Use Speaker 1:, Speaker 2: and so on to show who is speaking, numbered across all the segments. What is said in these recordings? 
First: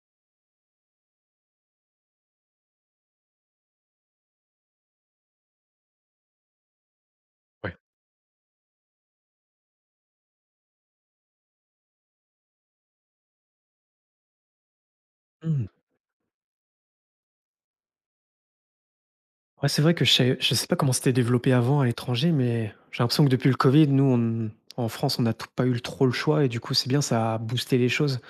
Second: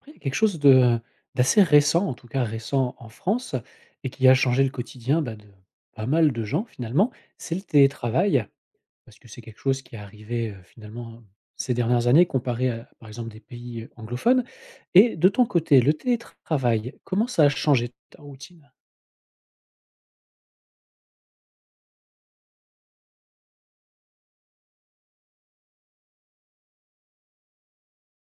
Speaker 1: Après, il y a quelque chose de d'assez récent, en tout cas récent en France, et qui a changé le quotidien, bah, de pas mal de gens finalement, c'est le
Speaker 2: Ouais.
Speaker 1: télétravail. Parce que c'est quelque chose qui est arrivé, finalement ces dernières années comparé à, par exemple, des pays anglophones. Et de ton
Speaker 2: Mmh.
Speaker 1: côté, le télétravail, comment ça a changé ta routine?
Speaker 2: Ouais, c'est vrai que je sais pas comment c'était développé avant à l'étranger, mais j'ai l'impression que depuis le Covid, nous, on en France, on n'a t pas eu trop le choix et du coup, c'est bien, ça a boosté les choses,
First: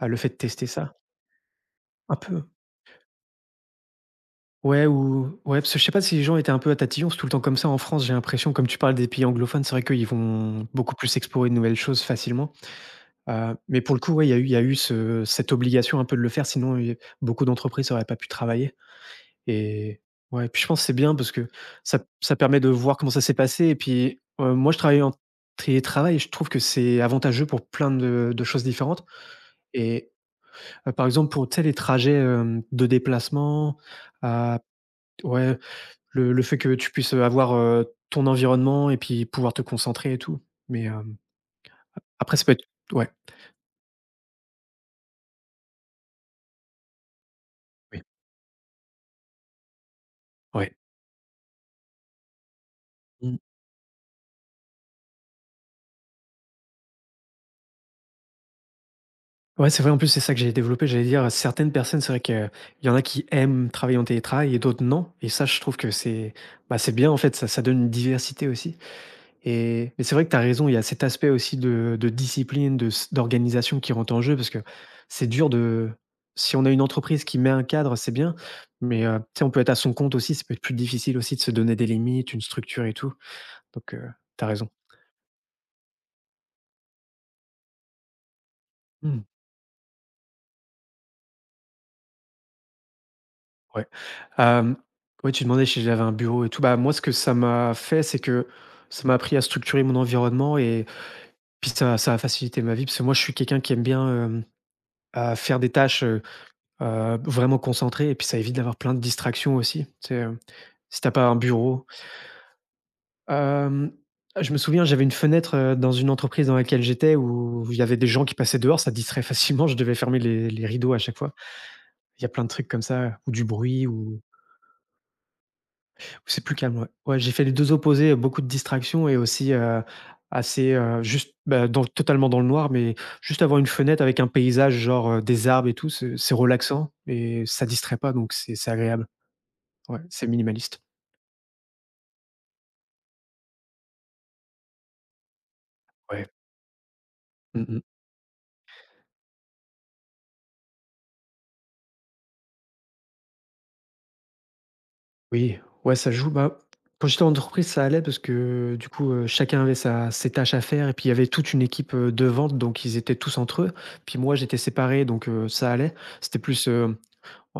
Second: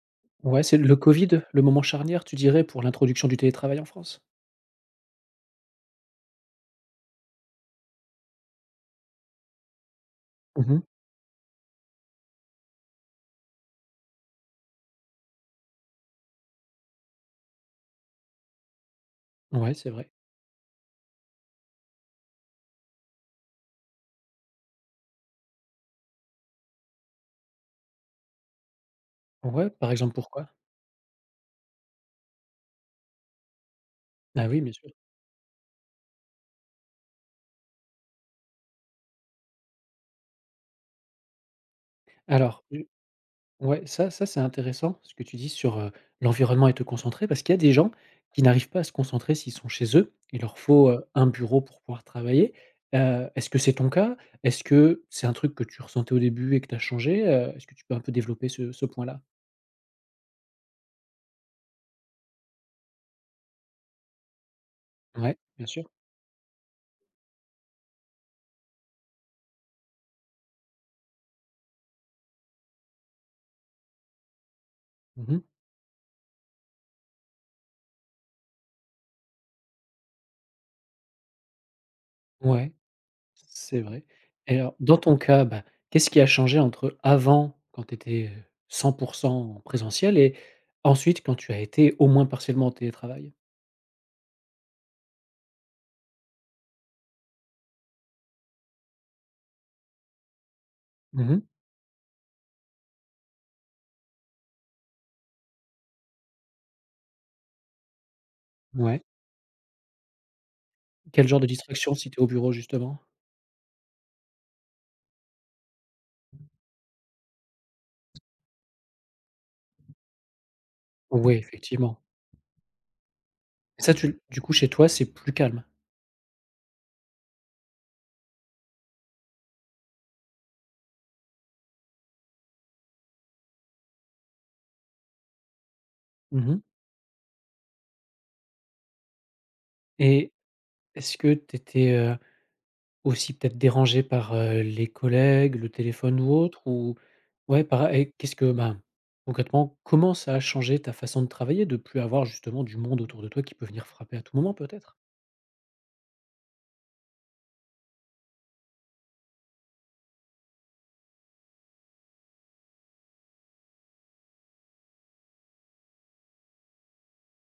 Speaker 2: le fait de
Speaker 1: Ouais,
Speaker 2: tester
Speaker 1: c'est
Speaker 2: ça.
Speaker 1: le Covid, le moment
Speaker 2: Un
Speaker 1: charnière, tu
Speaker 2: peu.
Speaker 1: dirais, pour l'introduction du télétravail en France?
Speaker 2: Ouais, parce que je sais pas si les gens étaient un peu à tatillon, c'est tout le temps comme ça en France, j'ai l'impression, comme tu parles des pays anglophones, c'est vrai qu'ils vont
Speaker 1: Mmh.
Speaker 2: beaucoup plus explorer de nouvelles choses facilement. Mais pour le coup, ouais, il y a eu ce cette obligation un peu de le faire, sinon, beaucoup d'entreprises n'auraient pas pu travailler.
Speaker 1: Ouais, c'est
Speaker 2: Et
Speaker 1: vrai.
Speaker 2: ouais, puis je pense que c'est bien parce que ça permet de voir comment ça s'est passé et puis, moi je travaille en télétravail et je trouve que c'est avantageux pour plein de choses différentes
Speaker 1: Ouais, par
Speaker 2: et
Speaker 1: exemple, pourquoi?
Speaker 2: par exemple pour, tu sais, les trajets, de déplacement,
Speaker 1: Ah
Speaker 2: à
Speaker 1: oui, bien sûr.
Speaker 2: ouais, le fait que tu puisses, avoir, ton environnement et puis pouvoir te concentrer et tout. Mais, après ça peut être
Speaker 1: Alors.
Speaker 2: ouais,
Speaker 1: Ouais, ça c'est intéressant ce que tu dis sur, l'environnement et te concentrer, parce qu'il y a des gens
Speaker 2: oui,
Speaker 1: qui n'arrivent pas à se concentrer s'ils sont chez eux. Il leur
Speaker 2: ouais.
Speaker 1: faut, un bureau pour pouvoir travailler. Est-ce que c'est ton cas? Est-ce que c'est un truc que tu ressentais au début et que tu as changé? Est-ce que tu peux un peu développer ce point-là?
Speaker 2: Ouais, c'est vrai, en plus, c'est ça que j'ai développé. J'allais dire, certaines personnes, c'est vrai qu'il y en a qui aiment travailler en télétravail et d'autres non. Et
Speaker 1: Ouais,
Speaker 2: ça, je
Speaker 1: bien
Speaker 2: trouve que
Speaker 1: sûr.
Speaker 2: c'est bah, c'est bien, en fait, ça donne une diversité aussi. Et, mais c'est vrai que tu as raison, il y a cet aspect aussi de discipline, d'organisation qui rentre en jeu, parce que c'est
Speaker 1: Mmh.
Speaker 2: dur de... Si on a une entreprise qui met un cadre, c'est bien, mais tu sais, on peut être à son compte aussi, ça peut être plus difficile aussi de se donner des limites, une
Speaker 1: Ouais,
Speaker 2: structure et tout.
Speaker 1: c'est
Speaker 2: Donc,
Speaker 1: vrai.
Speaker 2: tu as
Speaker 1: Et
Speaker 2: raison.
Speaker 1: alors dans ton cas, bah, qu'est-ce qui a changé entre avant quand tu étais, 100% en présentiel, et ensuite quand tu as été au moins partiellement en télétravail?
Speaker 2: Ouais. Hem, ouais, tu demandais si j'avais un bureau et tout. Bah, moi, ce que ça m'a fait, c'est que ça m'a appris à structurer mon environnement et
Speaker 1: Mhm.
Speaker 2: puis ça a facilité ma vie parce que moi, je suis quelqu'un qui aime bien, à faire des tâches, vraiment concentrées et puis ça évite d'avoir plein de
Speaker 1: Ouais.
Speaker 2: distractions aussi. Tu sais, si t'as
Speaker 1: Quel
Speaker 2: pas un
Speaker 1: genre de
Speaker 2: bureau.
Speaker 1: distraction si tu es au bureau justement?
Speaker 2: Hem, je me souviens, j'avais une fenêtre, dans une entreprise dans laquelle j'étais où il y avait des gens qui passaient dehors, ça distrait facilement, je devais fermer les rideaux à chaque fois.
Speaker 1: Oui, effectivement.
Speaker 2: Il y a plein de trucs comme ça ou du bruit
Speaker 1: Ça, tu l
Speaker 2: ou
Speaker 1: du coup chez toi, c'est plus calme?
Speaker 2: C'est plus calme, ouais. Ouais, j'ai fait les 2 opposés, beaucoup de distractions et aussi, assez, juste, bah, dans totalement dans le noir, mais juste avoir une fenêtre avec un paysage genre, des arbres et tout, c'est
Speaker 1: Mmh mh.
Speaker 2: relaxant et ça distrait pas donc c'est agréable. Ouais, c'est
Speaker 1: Et
Speaker 2: minimaliste.
Speaker 1: est-ce que tu étais, aussi peut-être dérangée par, les collègues, le téléphone
Speaker 2: Ouais.
Speaker 1: ou autre? Ou
Speaker 2: Mmh
Speaker 1: ouais,
Speaker 2: mh.
Speaker 1: par et qu'est-ce que, ben, concrètement, comment ça a changé ta façon de travailler, de plus avoir justement du monde autour de toi qui peut venir frapper à tout moment peut-être?
Speaker 2: Oui, ouais, ça joue. Bah, quand j'étais en entreprise, ça allait parce que du coup, chacun avait sa ses tâches à faire et puis il y avait toute une équipe, de vente donc ils étaient tous entre eux. Puis moi, j'étais séparé donc ça allait. C'était plus,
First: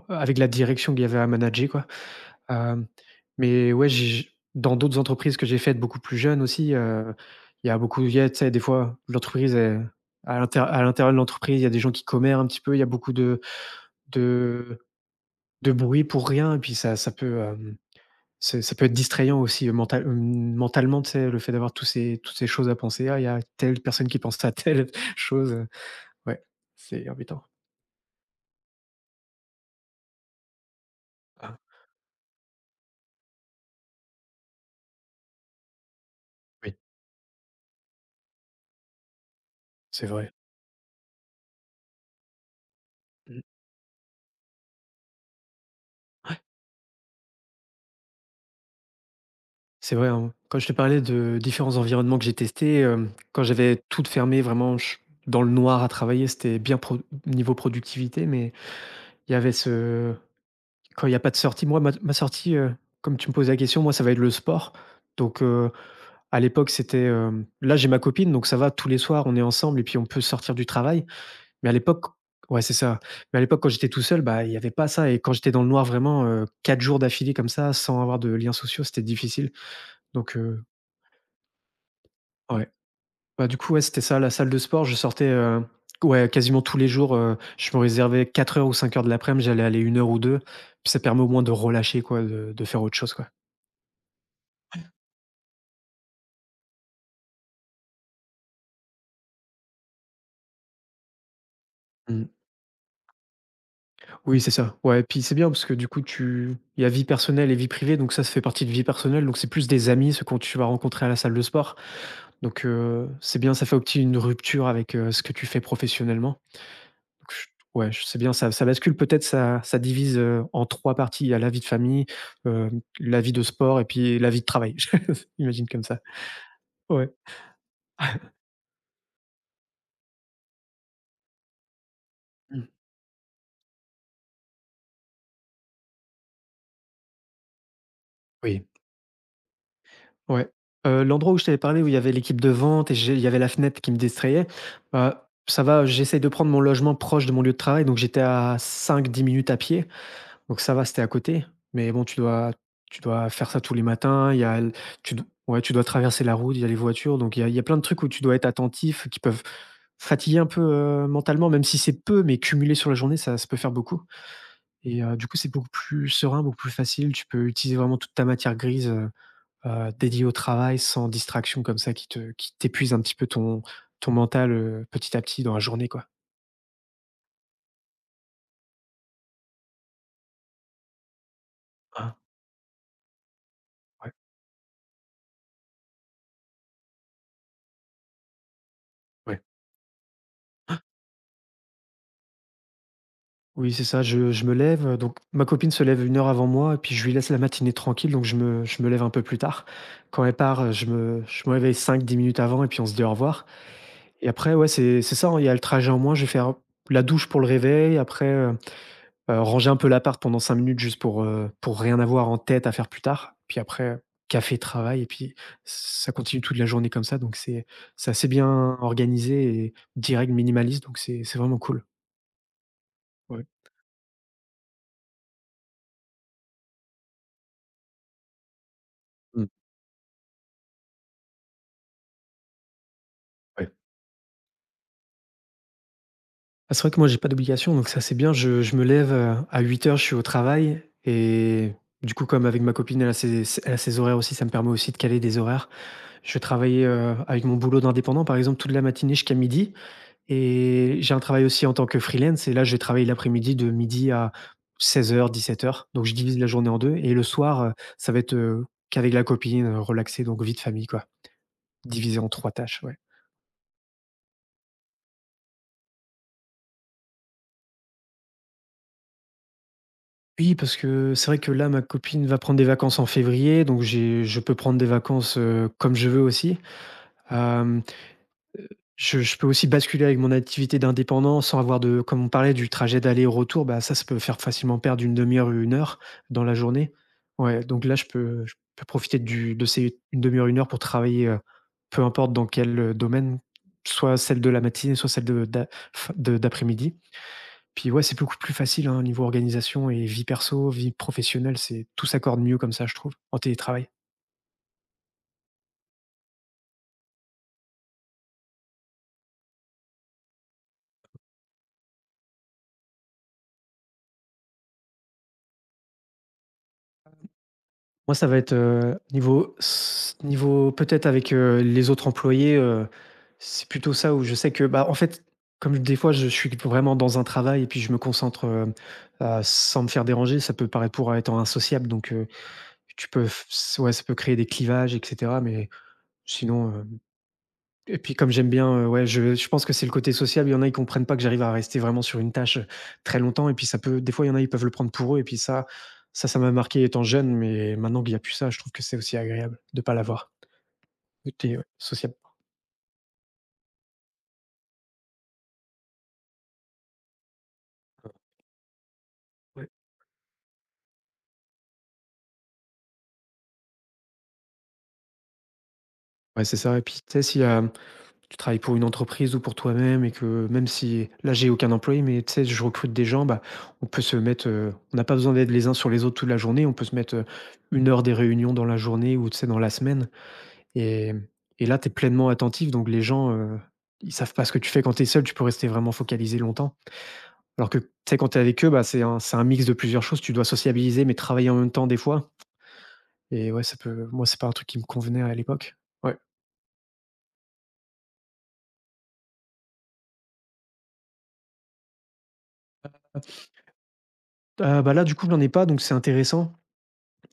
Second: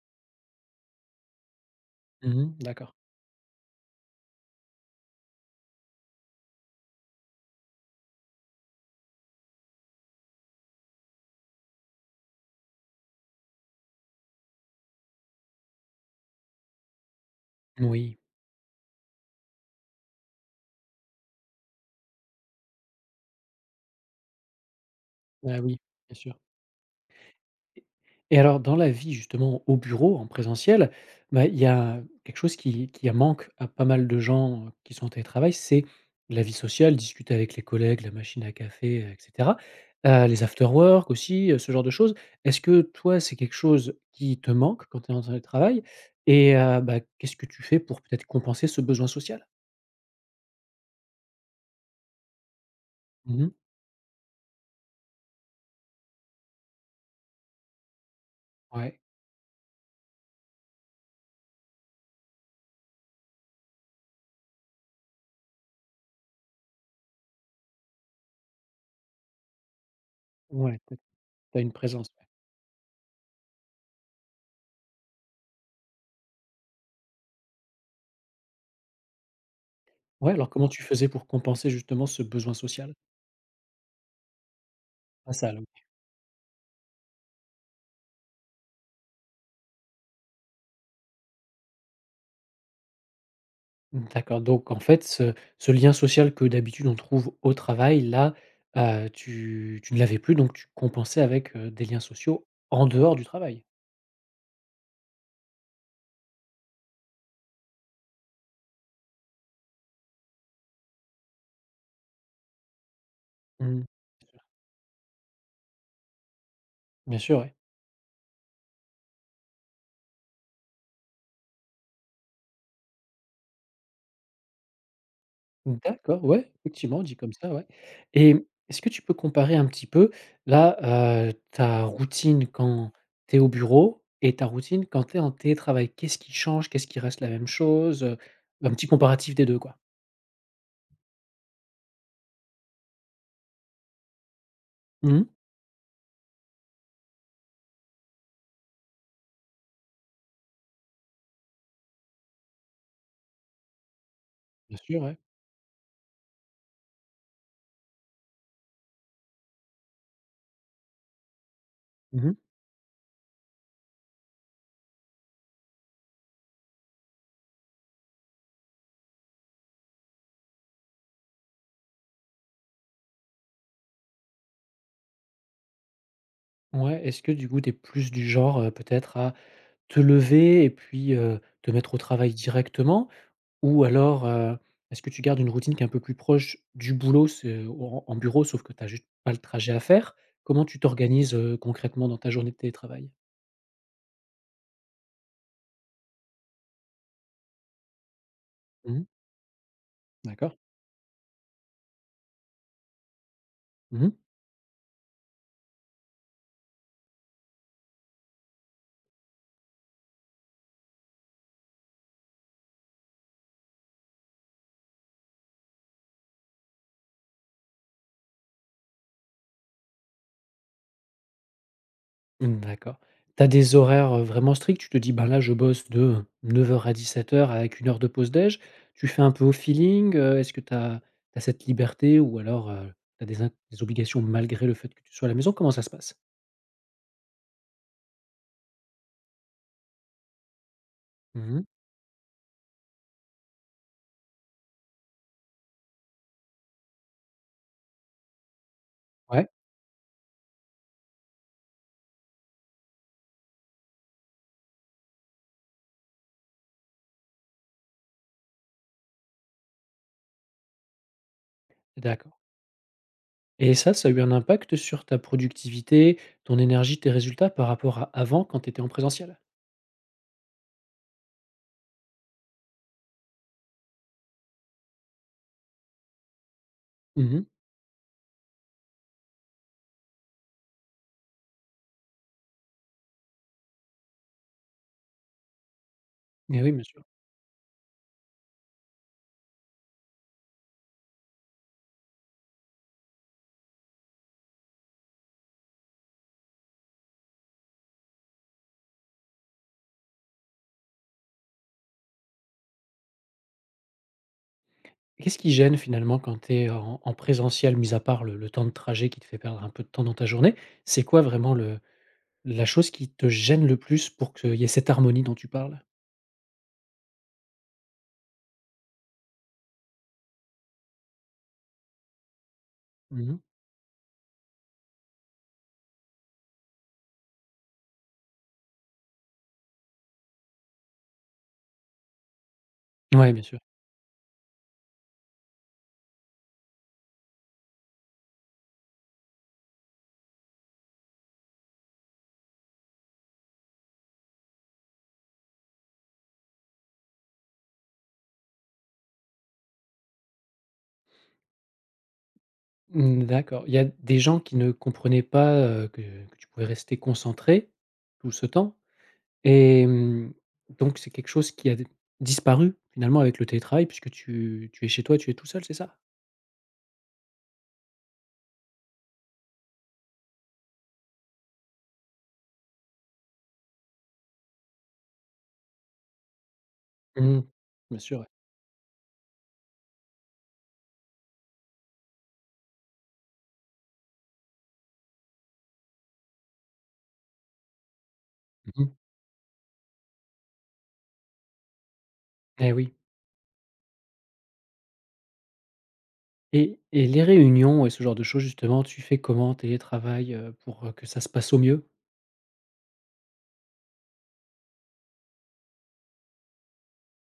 Speaker 2: avec la direction qu'il y avait à manager, quoi.
Speaker 1: Mmh mh,
Speaker 2: Hem,
Speaker 1: d'accord.
Speaker 2: mais ouais, j'ai dans d'autres entreprises que j'ai faites beaucoup plus jeunes aussi, il y a beaucoup tu sais, des fois, l'entreprise est à l'intérieur de l'entreprise, il y a des gens qui commèrent un petit peu, il y a beaucoup de bruit pour rien et puis ça peut,
Speaker 1: Moui.
Speaker 2: c'est ça peut être distrayant aussi, mentalement, tu sais, le fait d'avoir tous ces toutes ces choses à penser. Ah, il y a telle personne qui pense à telle
Speaker 1: Ah
Speaker 2: chose,
Speaker 1: oui, bien sûr.
Speaker 2: ouais, c'est embêtant.
Speaker 1: Et alors dans la vie justement au bureau, en présentiel, bah,
Speaker 2: Ah
Speaker 1: il y a quelque chose qui manque à pas mal de gens, qui sont en télétravail, c'est la vie
Speaker 2: oui,
Speaker 1: sociale, discuter avec les collègues, la machine à café, et cetera.
Speaker 2: c'est vrai.
Speaker 1: Les after work aussi, ce genre de choses. Est-ce que toi, c'est
Speaker 2: Mmh.
Speaker 1: quelque chose qui te manque quand tu es en télétravail? Et, bah, qu'est-ce que tu fais pour peut-être compenser ce besoin social?
Speaker 2: C'est vrai, hein. Quand je te parlais de différents environnements que j'ai testés, quand
Speaker 1: Mmh.
Speaker 2: j'avais tout fermé, vraiment ch dans le noir à travailler, c'était bien pro niveau productivité, mais
Speaker 1: Ouais,
Speaker 2: il y avait ce quand il y a pas de sortie, moi, ma sortie, comme tu me poses la question, moi, ça va être le sport. Donc, à l'époque, c'était, là, j'ai ma copine, donc ça va, tous les soirs, on est ensemble et puis on peut sortir du
Speaker 1: ouais, tu
Speaker 2: travail.
Speaker 1: as
Speaker 2: Mais à
Speaker 1: une
Speaker 2: l'époque
Speaker 1: présence, ouais.
Speaker 2: ouais, c'est ça. Mais à l'époque, quand j'étais tout seul, bah, il y avait pas ça et quand j'étais dans le noir vraiment, 4 jours d'affilée comme ça, sans avoir de liens sociaux, c'était difficile.
Speaker 1: Ouais,
Speaker 2: Donc,
Speaker 1: alors comment tu faisais pour compenser justement ce besoin
Speaker 2: ouais.
Speaker 1: social?
Speaker 2: Bah, du coup, ouais, c'était ça, la salle de sport. Je sortais,
Speaker 1: À la Ouais.
Speaker 2: ouais, quasiment tous les jours, je me réservais quatre heures ou cinq heures de l'après-midi, j'allais aller une heure ou deux. Puis ça permet au moins de relâcher quoi, de faire autre chose, quoi.
Speaker 1: D'accord, donc en fait, ce lien social que d'habitude on trouve au travail, là, tu ne l'avais plus, donc tu compensais avec, des liens
Speaker 2: Mmh.
Speaker 1: sociaux en dehors du travail?
Speaker 2: Oui, c'est ça. Ouais, et puis c'est bien parce que du coup tu il y a vie personnelle et vie privée, donc ça fait partie de vie personnelle, donc c'est plus des amis, ceux que tu vas rencontrer à la salle de sport. Donc, c'est bien, ça fait
Speaker 1: Mmh.
Speaker 2: aussi une rupture avec, ce que tu fais professionnellement. Donc,
Speaker 1: Bien sûr,
Speaker 2: Je
Speaker 1: ouais.
Speaker 2: ouais, je c'est bien, ça bascule peut-être, ça divise, en 3 parties. Il y a la vie de famille, heu, la vie de sport et puis la vie de travail. Imagine comme ça.
Speaker 1: D'accord, ouais, effectivement,
Speaker 2: Ouais.
Speaker 1: dit comme ça, ouais. Et est-ce que tu peux comparer un petit peu, là, ta routine
Speaker 2: Mmh.
Speaker 1: quand tu es au bureau et ta routine quand tu es en télétravail? Qu'est-ce qui change? Qu'est-ce qui reste la même chose?
Speaker 2: Oui.
Speaker 1: Un petit comparatif des 2, quoi.
Speaker 2: Ouais. L'endroit où je t'avais parlé où il y avait l'équipe de vente et j'ai il y avait la fenêtre qui me distrayait, heu,
Speaker 1: Mmh.
Speaker 2: ça va, j'essaie de prendre mon logement proche de mon lieu de travail, donc j'étais à cinq dix minutes à pied. Donc ça va, c'était à côté, mais bon, tu dois faire ça tous les matins. Il y a l
Speaker 1: Bien sûr,
Speaker 2: tu
Speaker 1: ouais.
Speaker 2: d ouais, tu dois traverser la route, il y a les voitures, donc il y a plein de trucs où tu dois être attentif, qui peuvent fatiguer un peu, mentalement, même si c'est peu,
Speaker 1: Mmh.
Speaker 2: mais cumulé sur la journée, ça peut faire beaucoup et du coup, c'est beaucoup plus serein, beaucoup plus facile. Tu peux utiliser vraiment toute ta matière grise, dédiée au travail, sans distraction comme ça qui t'épuise un petit peu ton mental, petit à petit dans la journée, quoi.
Speaker 1: Ouais, est-ce que du coup, tu es plus du genre, peut-être à te lever et puis, te mettre au
Speaker 2: Hein,
Speaker 1: travail directement? Ou
Speaker 2: ouais,
Speaker 1: alors, est-ce que tu gardes une routine qui est un peu plus proche du boulot, c'est en bureau, sauf que tu as juste pas le
Speaker 2: ouais.
Speaker 1: trajet à faire? Comment tu t'organises, concrètement dans ta journée de télétravail?
Speaker 2: Oui, c'est ça, je me lève, donc ma copine se lève une heure avant moi et puis je lui laisse la matinée tranquille, donc je me lève
Speaker 1: Mmh.
Speaker 2: un peu plus tard. Quand elle
Speaker 1: D'accord.
Speaker 2: part, je me réveille cinq dix minutes avant et puis on se dit au revoir
Speaker 1: Mmh.
Speaker 2: et après, ouais, c'est ça, hein, il y a le trajet en moins, je vais faire la douche pour le réveil, après, ranger un peu l'appart pendant 5 minutes juste pour rien avoir en tête à faire plus tard, puis après, café, travail et puis ça continue toute la journée comme ça, donc c'est assez bien organisé et direct, minimaliste, donc c'est vraiment cool.
Speaker 1: Mmh, d'accord. Tu
Speaker 2: Ouais.
Speaker 1: as des horaires, vraiment stricts? Tu te dis: «Ben, là, je bosse de, heures à 17 h avec une heure de pause déj». Tu fais un peu
Speaker 2: Mmh.
Speaker 1: au feeling? Est-ce que tu as cette liberté, ou alors, tu as des obligations malgré le fait que tu sois à la maison? Comment ça se passe?
Speaker 2: Ah, c'est vrai que moi, j'ai pas d'obligation, donc ça, c'est bien. Je me lève, à huit heures, je suis au travail
Speaker 1: Mmh.
Speaker 2: et du coup, comme avec ma copine, elle a ses ses elle a ses horaires aussi, ça me permet aussi de caler des horaires. Je vais travailler, avec mon boulot d'indépendant, par exemple, toute la matinée jusqu'à
Speaker 1: Ouais,
Speaker 2: midi et j'ai un travail aussi en tant que freelance et là, je vais travailler l'après-midi de midi à seize heures dix-sept heures. Donc je divise la journée en 2 et le soir, ça va être, qu'avec la copine, relaxé, donc vie de famille, quoi, divisé en
Speaker 1: d'accord.
Speaker 2: 3 tâches, ouais.
Speaker 1: Et ça a eu un impact sur ta productivité, ton énergie, tes résultats par rapport à avant quand tu étais en présentiel?
Speaker 2: Oui, parce que c'est vrai que là, ma copine va prendre des vacances en février, donc j'ai je peux prendre des vacances, comme je veux aussi.
Speaker 1: Mmh mh.
Speaker 2: Hem, je peux aussi basculer avec mon activité d'indépendant sans avoir de comme on parlait du trajet d'aller-retour, bah, ça peut faire facilement perdre une demi 2 heure, une heure dans la
Speaker 1: Et oui, bien
Speaker 2: journée.
Speaker 1: sûr.
Speaker 2: Ouais, donc là, je peux profiter du de ces une demi heure, une heure pour travailler, peu importe dans quel, domaine, soit celle de la matinée, soit celle de d'a fin de d'après-midi. Puis ouais, c'est beaucoup plus facile, hein, niveau organisation et vie perso, vie professionnelle, c'est tout s'accorde mieux comme ça, je trouve, en télétravail.
Speaker 1: Qu'est-ce qui gêne finalement quand tu es en présentiel, mis à part le temps de trajet qui te fait perdre un peu de temps dans ta journée? C'est quoi vraiment le La chose qui te gêne le plus pour qu'il y ait cette harmonie dont tu parles?
Speaker 2: Moi, ça va être, niveau peut-être avec, les autres employés,
Speaker 1: Mmh mh.
Speaker 2: c'est plutôt ça où je sais que, bah, en fait, comme des fois je suis vraiment dans un travail et puis je me concentre, sans me faire déranger, ça peut paraître pour être insociable, donc tu peux
Speaker 1: Ouais, bien
Speaker 2: f
Speaker 1: sûr.
Speaker 2: s ouais, ça peut créer des clivages, et cetera, mais sinon. Et puis comme j'aime bien, ouais, je pense que c'est le côté social. Il y en a, ils comprennent pas que j'arrive à rester vraiment sur une tâche, très longtemps. Et puis ça peut des fois, il y en a, ils peuvent le prendre pour eux, et puis ça m'a marqué étant jeune, mais maintenant qu'il y a plus ça, je trouve que c'est aussi agréable de pas l'avoir. Côté, ouais, social.
Speaker 1: Mmh, d'accord. Il y a des gens qui ne comprenaient pas, que tu pouvais rester concentré tout ce temps,
Speaker 2: Ouais.
Speaker 1: et donc c'est quelque chose qui a d disparu finalement avec le télétravail, puisque tu es chez toi, tu es tout seul, c'est ça?
Speaker 2: Ouais, c'est ça. Et puis, tu sais, si, tu travailles pour une entreprise ou pour toi-même, et que même si là, j'ai aucun employé, mais tu sais, je recrute des gens, bah, on peut se mettre, on n'a pas besoin d'être les uns sur les autres toute la journée. On peut se mettre,
Speaker 1: Mmh.
Speaker 2: 1
Speaker 1: Bien
Speaker 2: heure des
Speaker 1: sûr, ouais.
Speaker 2: réunions dans la journée, ou, tu sais, dans la semaine. Et là, tu es pleinement attentif, donc les gens, ils savent pas ce que tu fais. Quand tu es seul, tu peux rester vraiment focalisé longtemps. Alors que, tu sais, quand tu es avec eux, bah,
Speaker 1: Mmh mh.
Speaker 2: c'est un mix de plusieurs choses. Tu dois sociabiliser, mais travailler en même temps des fois.
Speaker 1: Eh oui.
Speaker 2: Et ouais, ça peut moi, c'est pas un truc qui me convenait à l'époque. Ouais.
Speaker 1: Et les réunions et ce genre de choses justement, tu fais comment en télétravail, pour, que ça se passe au mieux?
Speaker 2: Ah, bah, là, du coup, j'en ai pas, donc c'est intéressant,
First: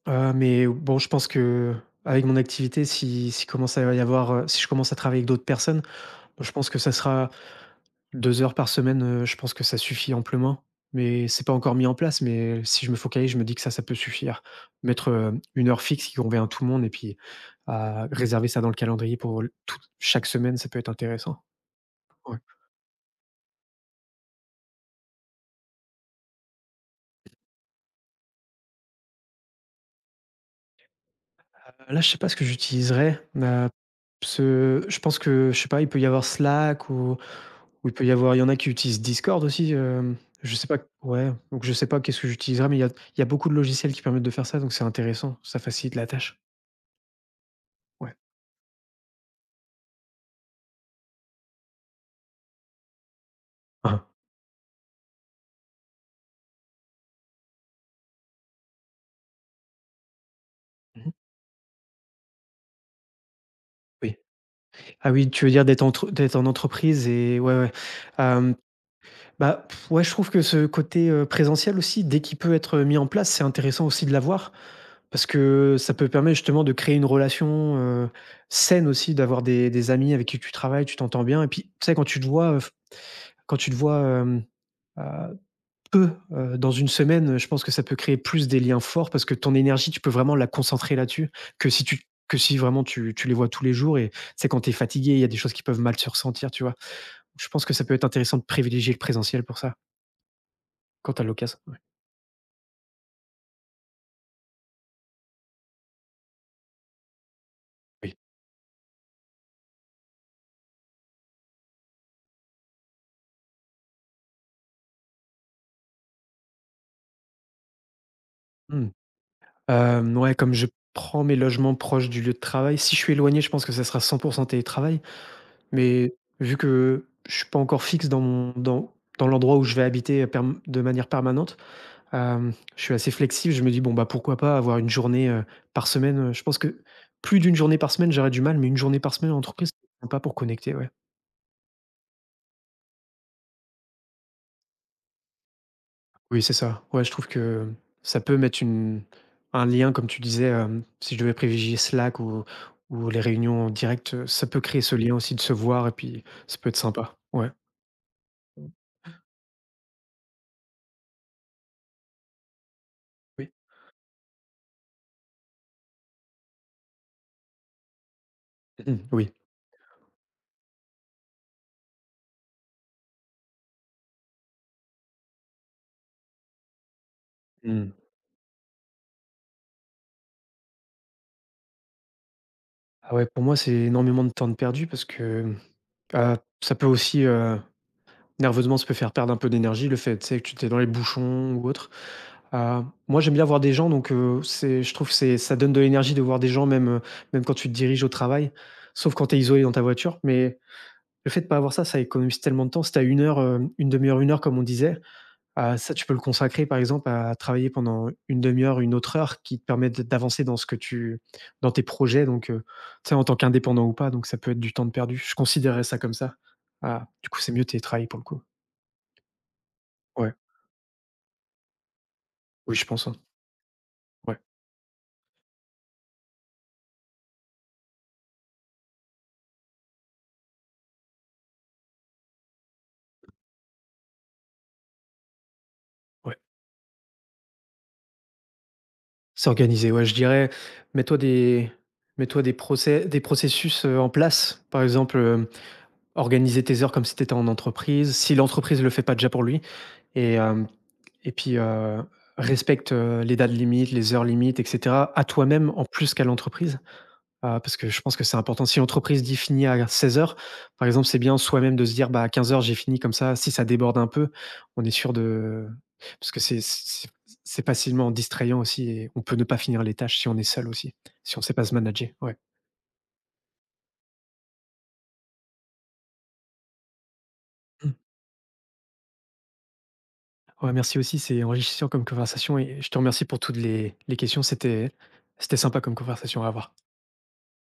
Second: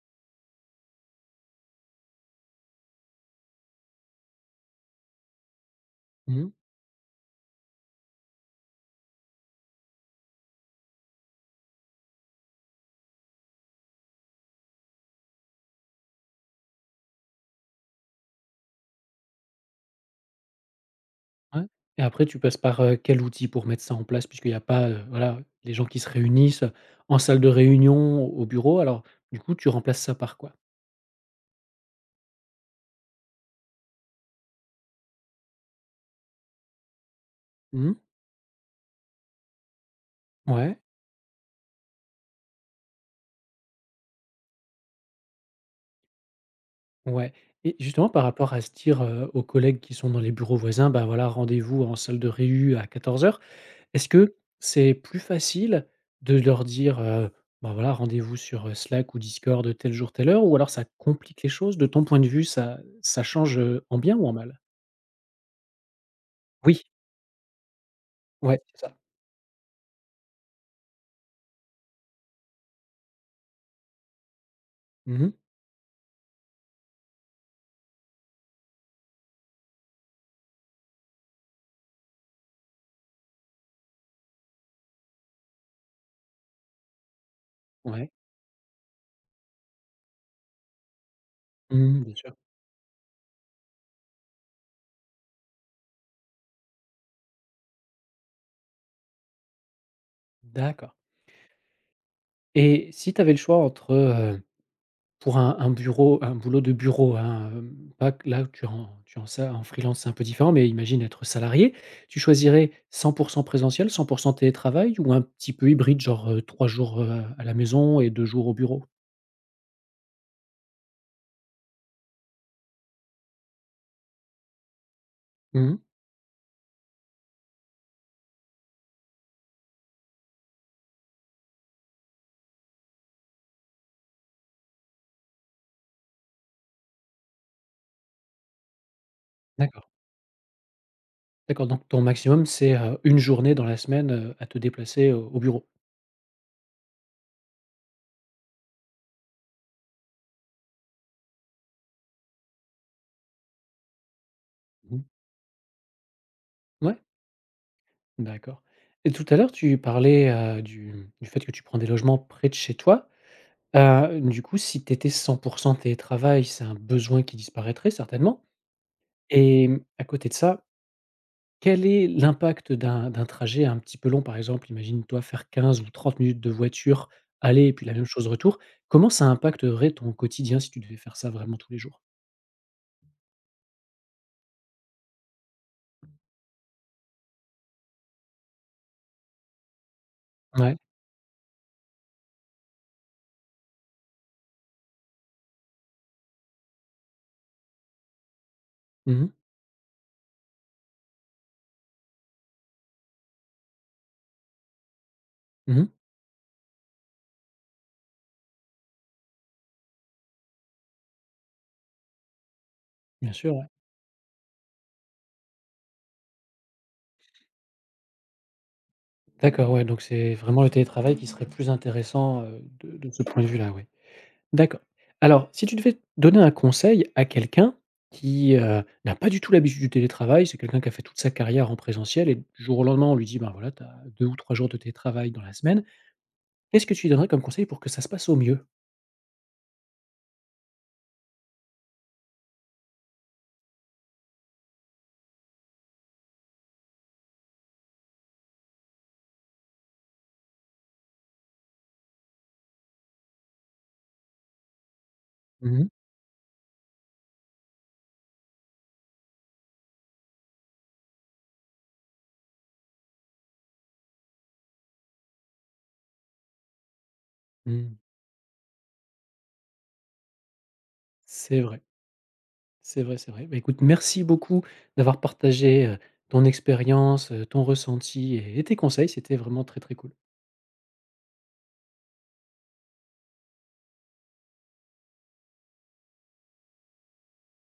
Speaker 2: mais bon, je pense que avec mon activité, si si commence à y avoir, si je commence à travailler avec d'autres personnes,
Speaker 1: Mmh
Speaker 2: je
Speaker 1: mh.
Speaker 2: pense que ça sera 2 heures par semaine, je pense que ça suffit amplement, mais c'est pas encore mis en place, mais si je me focalise, je me dis que ça peut suffire. Mettre, une heure fixe qui convient à tout le monde, et puis à réserver ça dans le calendrier pour l toute chaque semaine, ça peut être intéressant.
Speaker 1: Ouais, et après tu
Speaker 2: Ouais.
Speaker 1: passes par, quel outil pour mettre ça en place? Puisqu'il n'y a pas, voilà, les gens qui se réunissent en salle de réunion, au bureau. Alors du coup, tu remplaces ça par quoi?
Speaker 2: Là, je sais pas ce que j'utiliserais, ce je pense que, je sais pas, il peut y avoir Slack, ou
Speaker 1: Mmh.
Speaker 2: il y en a qui utilisent Discord aussi, je sais pas,
Speaker 1: Ouais,
Speaker 2: ouais, donc je sais pas qu'est-ce que j'utiliserais, mais il y a beaucoup de logiciels qui permettent de faire ça, donc c'est intéressant, ça facilite la tâche.
Speaker 1: ouais. Et justement
Speaker 2: Ouais.
Speaker 1: par rapport à se dire, aux collègues qui sont dans les bureaux voisins: «Bah, voilà, rendez-vous en salle de réu à 14 h». est
Speaker 2: Mmh
Speaker 1: Est-ce que c'est plus facile de leur dire, «Bah, voilà, rendez-vous sur, Slack ou Discord tel jour, telle heure», ou alors ça
Speaker 2: mh.
Speaker 1: complique les choses? De ton point de vue, ça change, en
Speaker 2: Oui.
Speaker 1: bien ou en mal?
Speaker 2: Ah oui, tu veux dire d'être en
Speaker 1: Oui,
Speaker 2: entreprise? Et ouais, ouais. Hem,
Speaker 1: ouais, c'est ça.
Speaker 2: Bah, pff, ouais, je trouve que ce côté, présentiel aussi, dès qu'il peut être mis en place, c'est intéressant aussi de l'avoir, parce
Speaker 1: Mmh.
Speaker 2: que ça peut permettre justement de créer une relation, heu, saine aussi, d'avoir des amis avec qui tu travailles, tu t'entends bien. Et puis, tu sais, quand tu te vois, heu, peu, dans une semaine, je pense que ça peut
Speaker 1: Ouais.
Speaker 2: créer plus des liens forts, parce que ton énergie, tu peux vraiment la concentrer là-dessus, que si tu
Speaker 1: Mmh, bien sûr.
Speaker 2: que si vraiment tu les vois tous les jours. Et c'est quand tu es fatigué, il y a des choses qui peuvent mal se ressentir, tu vois? Je pense que ça peut être intéressant de privilégier le présentiel pour ça,
Speaker 1: D'accord.
Speaker 2: quand t'as as l'occasion.
Speaker 1: Et si tu avais le choix entre, pour un boulot de bureau, hein, pas
Speaker 2: Oui.
Speaker 1: que là où tu es en ça en freelance, c'est un peu différent, mais imagine être salarié, tu choisirais 100% présentiel, 100% télétravail, ou un petit peu hybride, genre, 3 jours, à la maison et 2 jours au bureau?
Speaker 2: Mmh. Ouais, comme je prends mes logements proches du lieu de travail, si je suis éloigné, je pense que ça sera 100 télétravail.
Speaker 1: Mmh mh.
Speaker 2: Mais vu que je suis pas encore fixe dans mon dans dans l'endroit où je vais habiter, perm de manière permanente, je suis assez flexible. Je me dis: «Bon, bah, pourquoi pas avoir une journée, par semaine?» Je pense que plus d'une journée par semaine, j'aurais du mal, mais une journée par semaine en entreprise,
Speaker 1: D'accord,
Speaker 2: c'est sympa pour connecter, ouais.
Speaker 1: d'accord, donc ton maximum, c'est, 1 journée dans la semaine, à te déplacer au bureau?
Speaker 2: Oui, c'est ça. Ouais, je trouve que ça peut mettre une un lien, comme tu disais, si je devais privilégier Slack, ou les réunions en direct, ça peut créer ce
Speaker 1: Mmh.
Speaker 2: lien aussi de se voir, et puis ça peut être
Speaker 1: Ouais,
Speaker 2: sympa. Ouais,
Speaker 1: d'accord. Et tout à l'heure, tu parlais, du fait que tu prends des logements près de chez toi.
Speaker 2: oui.
Speaker 1: Du coup, si tu étais 100% télétravail, c'est un besoin qui disparaîtrait certainement.
Speaker 2: Mhm. Oui.
Speaker 1: Et à côté de ça, quel est l'impact d'un trajet un petit peu long? Par exemple, imagine-toi faire 15 ou 30 minutes de voiture aller et puis la
Speaker 2: Mmh.
Speaker 1: même chose retour. Comment ça impacterait ton quotidien si tu devais faire ça vraiment tous les jours?
Speaker 2: Ah ouais, pour moi, c'est énormément de temps de perdu, parce que, heu, ça peut aussi, nerveusement, ça peut faire perdre un peu d'énergie, le fait, tu sais, que tu t'es
Speaker 1: Ouais.
Speaker 2: dans les bouchons ou autre. Moi, j'aime bien voir des gens, donc c'est je trouve que c'est ça donne de l'énergie de voir des gens, même quand tu te diriges au travail, sauf
Speaker 1: Mmh
Speaker 2: quand
Speaker 1: mh.
Speaker 2: tu es isolé dans ta voiture. Mais le fait de pas avoir ça, ça économise tellement de temps. Si tu as 1 heure, 1/2 heure, une heure, comme on disait,
Speaker 1: Mmh mh.
Speaker 2: ça, tu peux le consacrer par exemple à travailler pendant une demi heure, une autre heure qui te permet de d'avancer dans tes projets, donc tu sais, en
Speaker 1: Bien
Speaker 2: tant
Speaker 1: sûr, ouais.
Speaker 2: qu'indépendant ou pas, donc ça peut être du temps de perdu. Je considérerais ça comme ça. Ah, du coup c'est mieux télétravail pour le coup.
Speaker 1: D'accord, ouais, donc
Speaker 2: Ouais,
Speaker 1: c'est vraiment le télétravail qui serait plus intéressant,
Speaker 2: oui je pense,
Speaker 1: de
Speaker 2: hein.
Speaker 1: ce point de vue-là, ouais.
Speaker 2: Ouais,
Speaker 1: D'accord. Alors, si tu devais donner un conseil à quelqu'un qui, n'a pas du tout l'habitude du télétravail, c'est quelqu'un qui a fait toute sa carrière en présentiel et du jour au lendemain, on lui dit: «Ben, voilà, tu as 2 ou 3 jours de télétravail dans la semaine».
Speaker 2: ouais.
Speaker 1: Qu'est-ce que tu lui donnerais comme conseil pour que ça se passe au mieux?
Speaker 2: S'organiser, ouais, je dirais, mets-toi des mets-toi des processus, en place. Par exemple, organiser tes heures comme si tu étais en entreprise. Si l'entreprise ne le fait pas déjà pour lui. Et hem et puis, respecte, les dates limites, les heures limites, et cetera, à toi-même,
Speaker 1: Mmh
Speaker 2: en
Speaker 1: mh.
Speaker 2: plus qu'à l'entreprise. Parce que je pense que c'est important. Si l'entreprise dit: «Fini à 16 heures», par exemple, c'est bien soi-même de se dire: «Bah, à 15 heures j'ai fini», comme ça, si ça déborde un peu, on est sûr de, parce que c'est
Speaker 1: Mmh.
Speaker 2: facilement distrayant aussi, et on peut ne pas finir les tâches si on est seul aussi, si on ne sait
Speaker 1: C'est
Speaker 2: pas se
Speaker 1: vrai.
Speaker 2: manager, ouais.
Speaker 1: C'est vrai, c'est vrai. Bah, écoute, merci beaucoup d'avoir partagé, ton expérience, ton
Speaker 2: Mmh.
Speaker 1: ressenti tes conseils. C'était vraiment très, très cool.
Speaker 2: Ouais, merci aussi, c'est enrichissant comme conversation et je te remercie pour toutes les questions. C'était sympa comme conversation à avoir.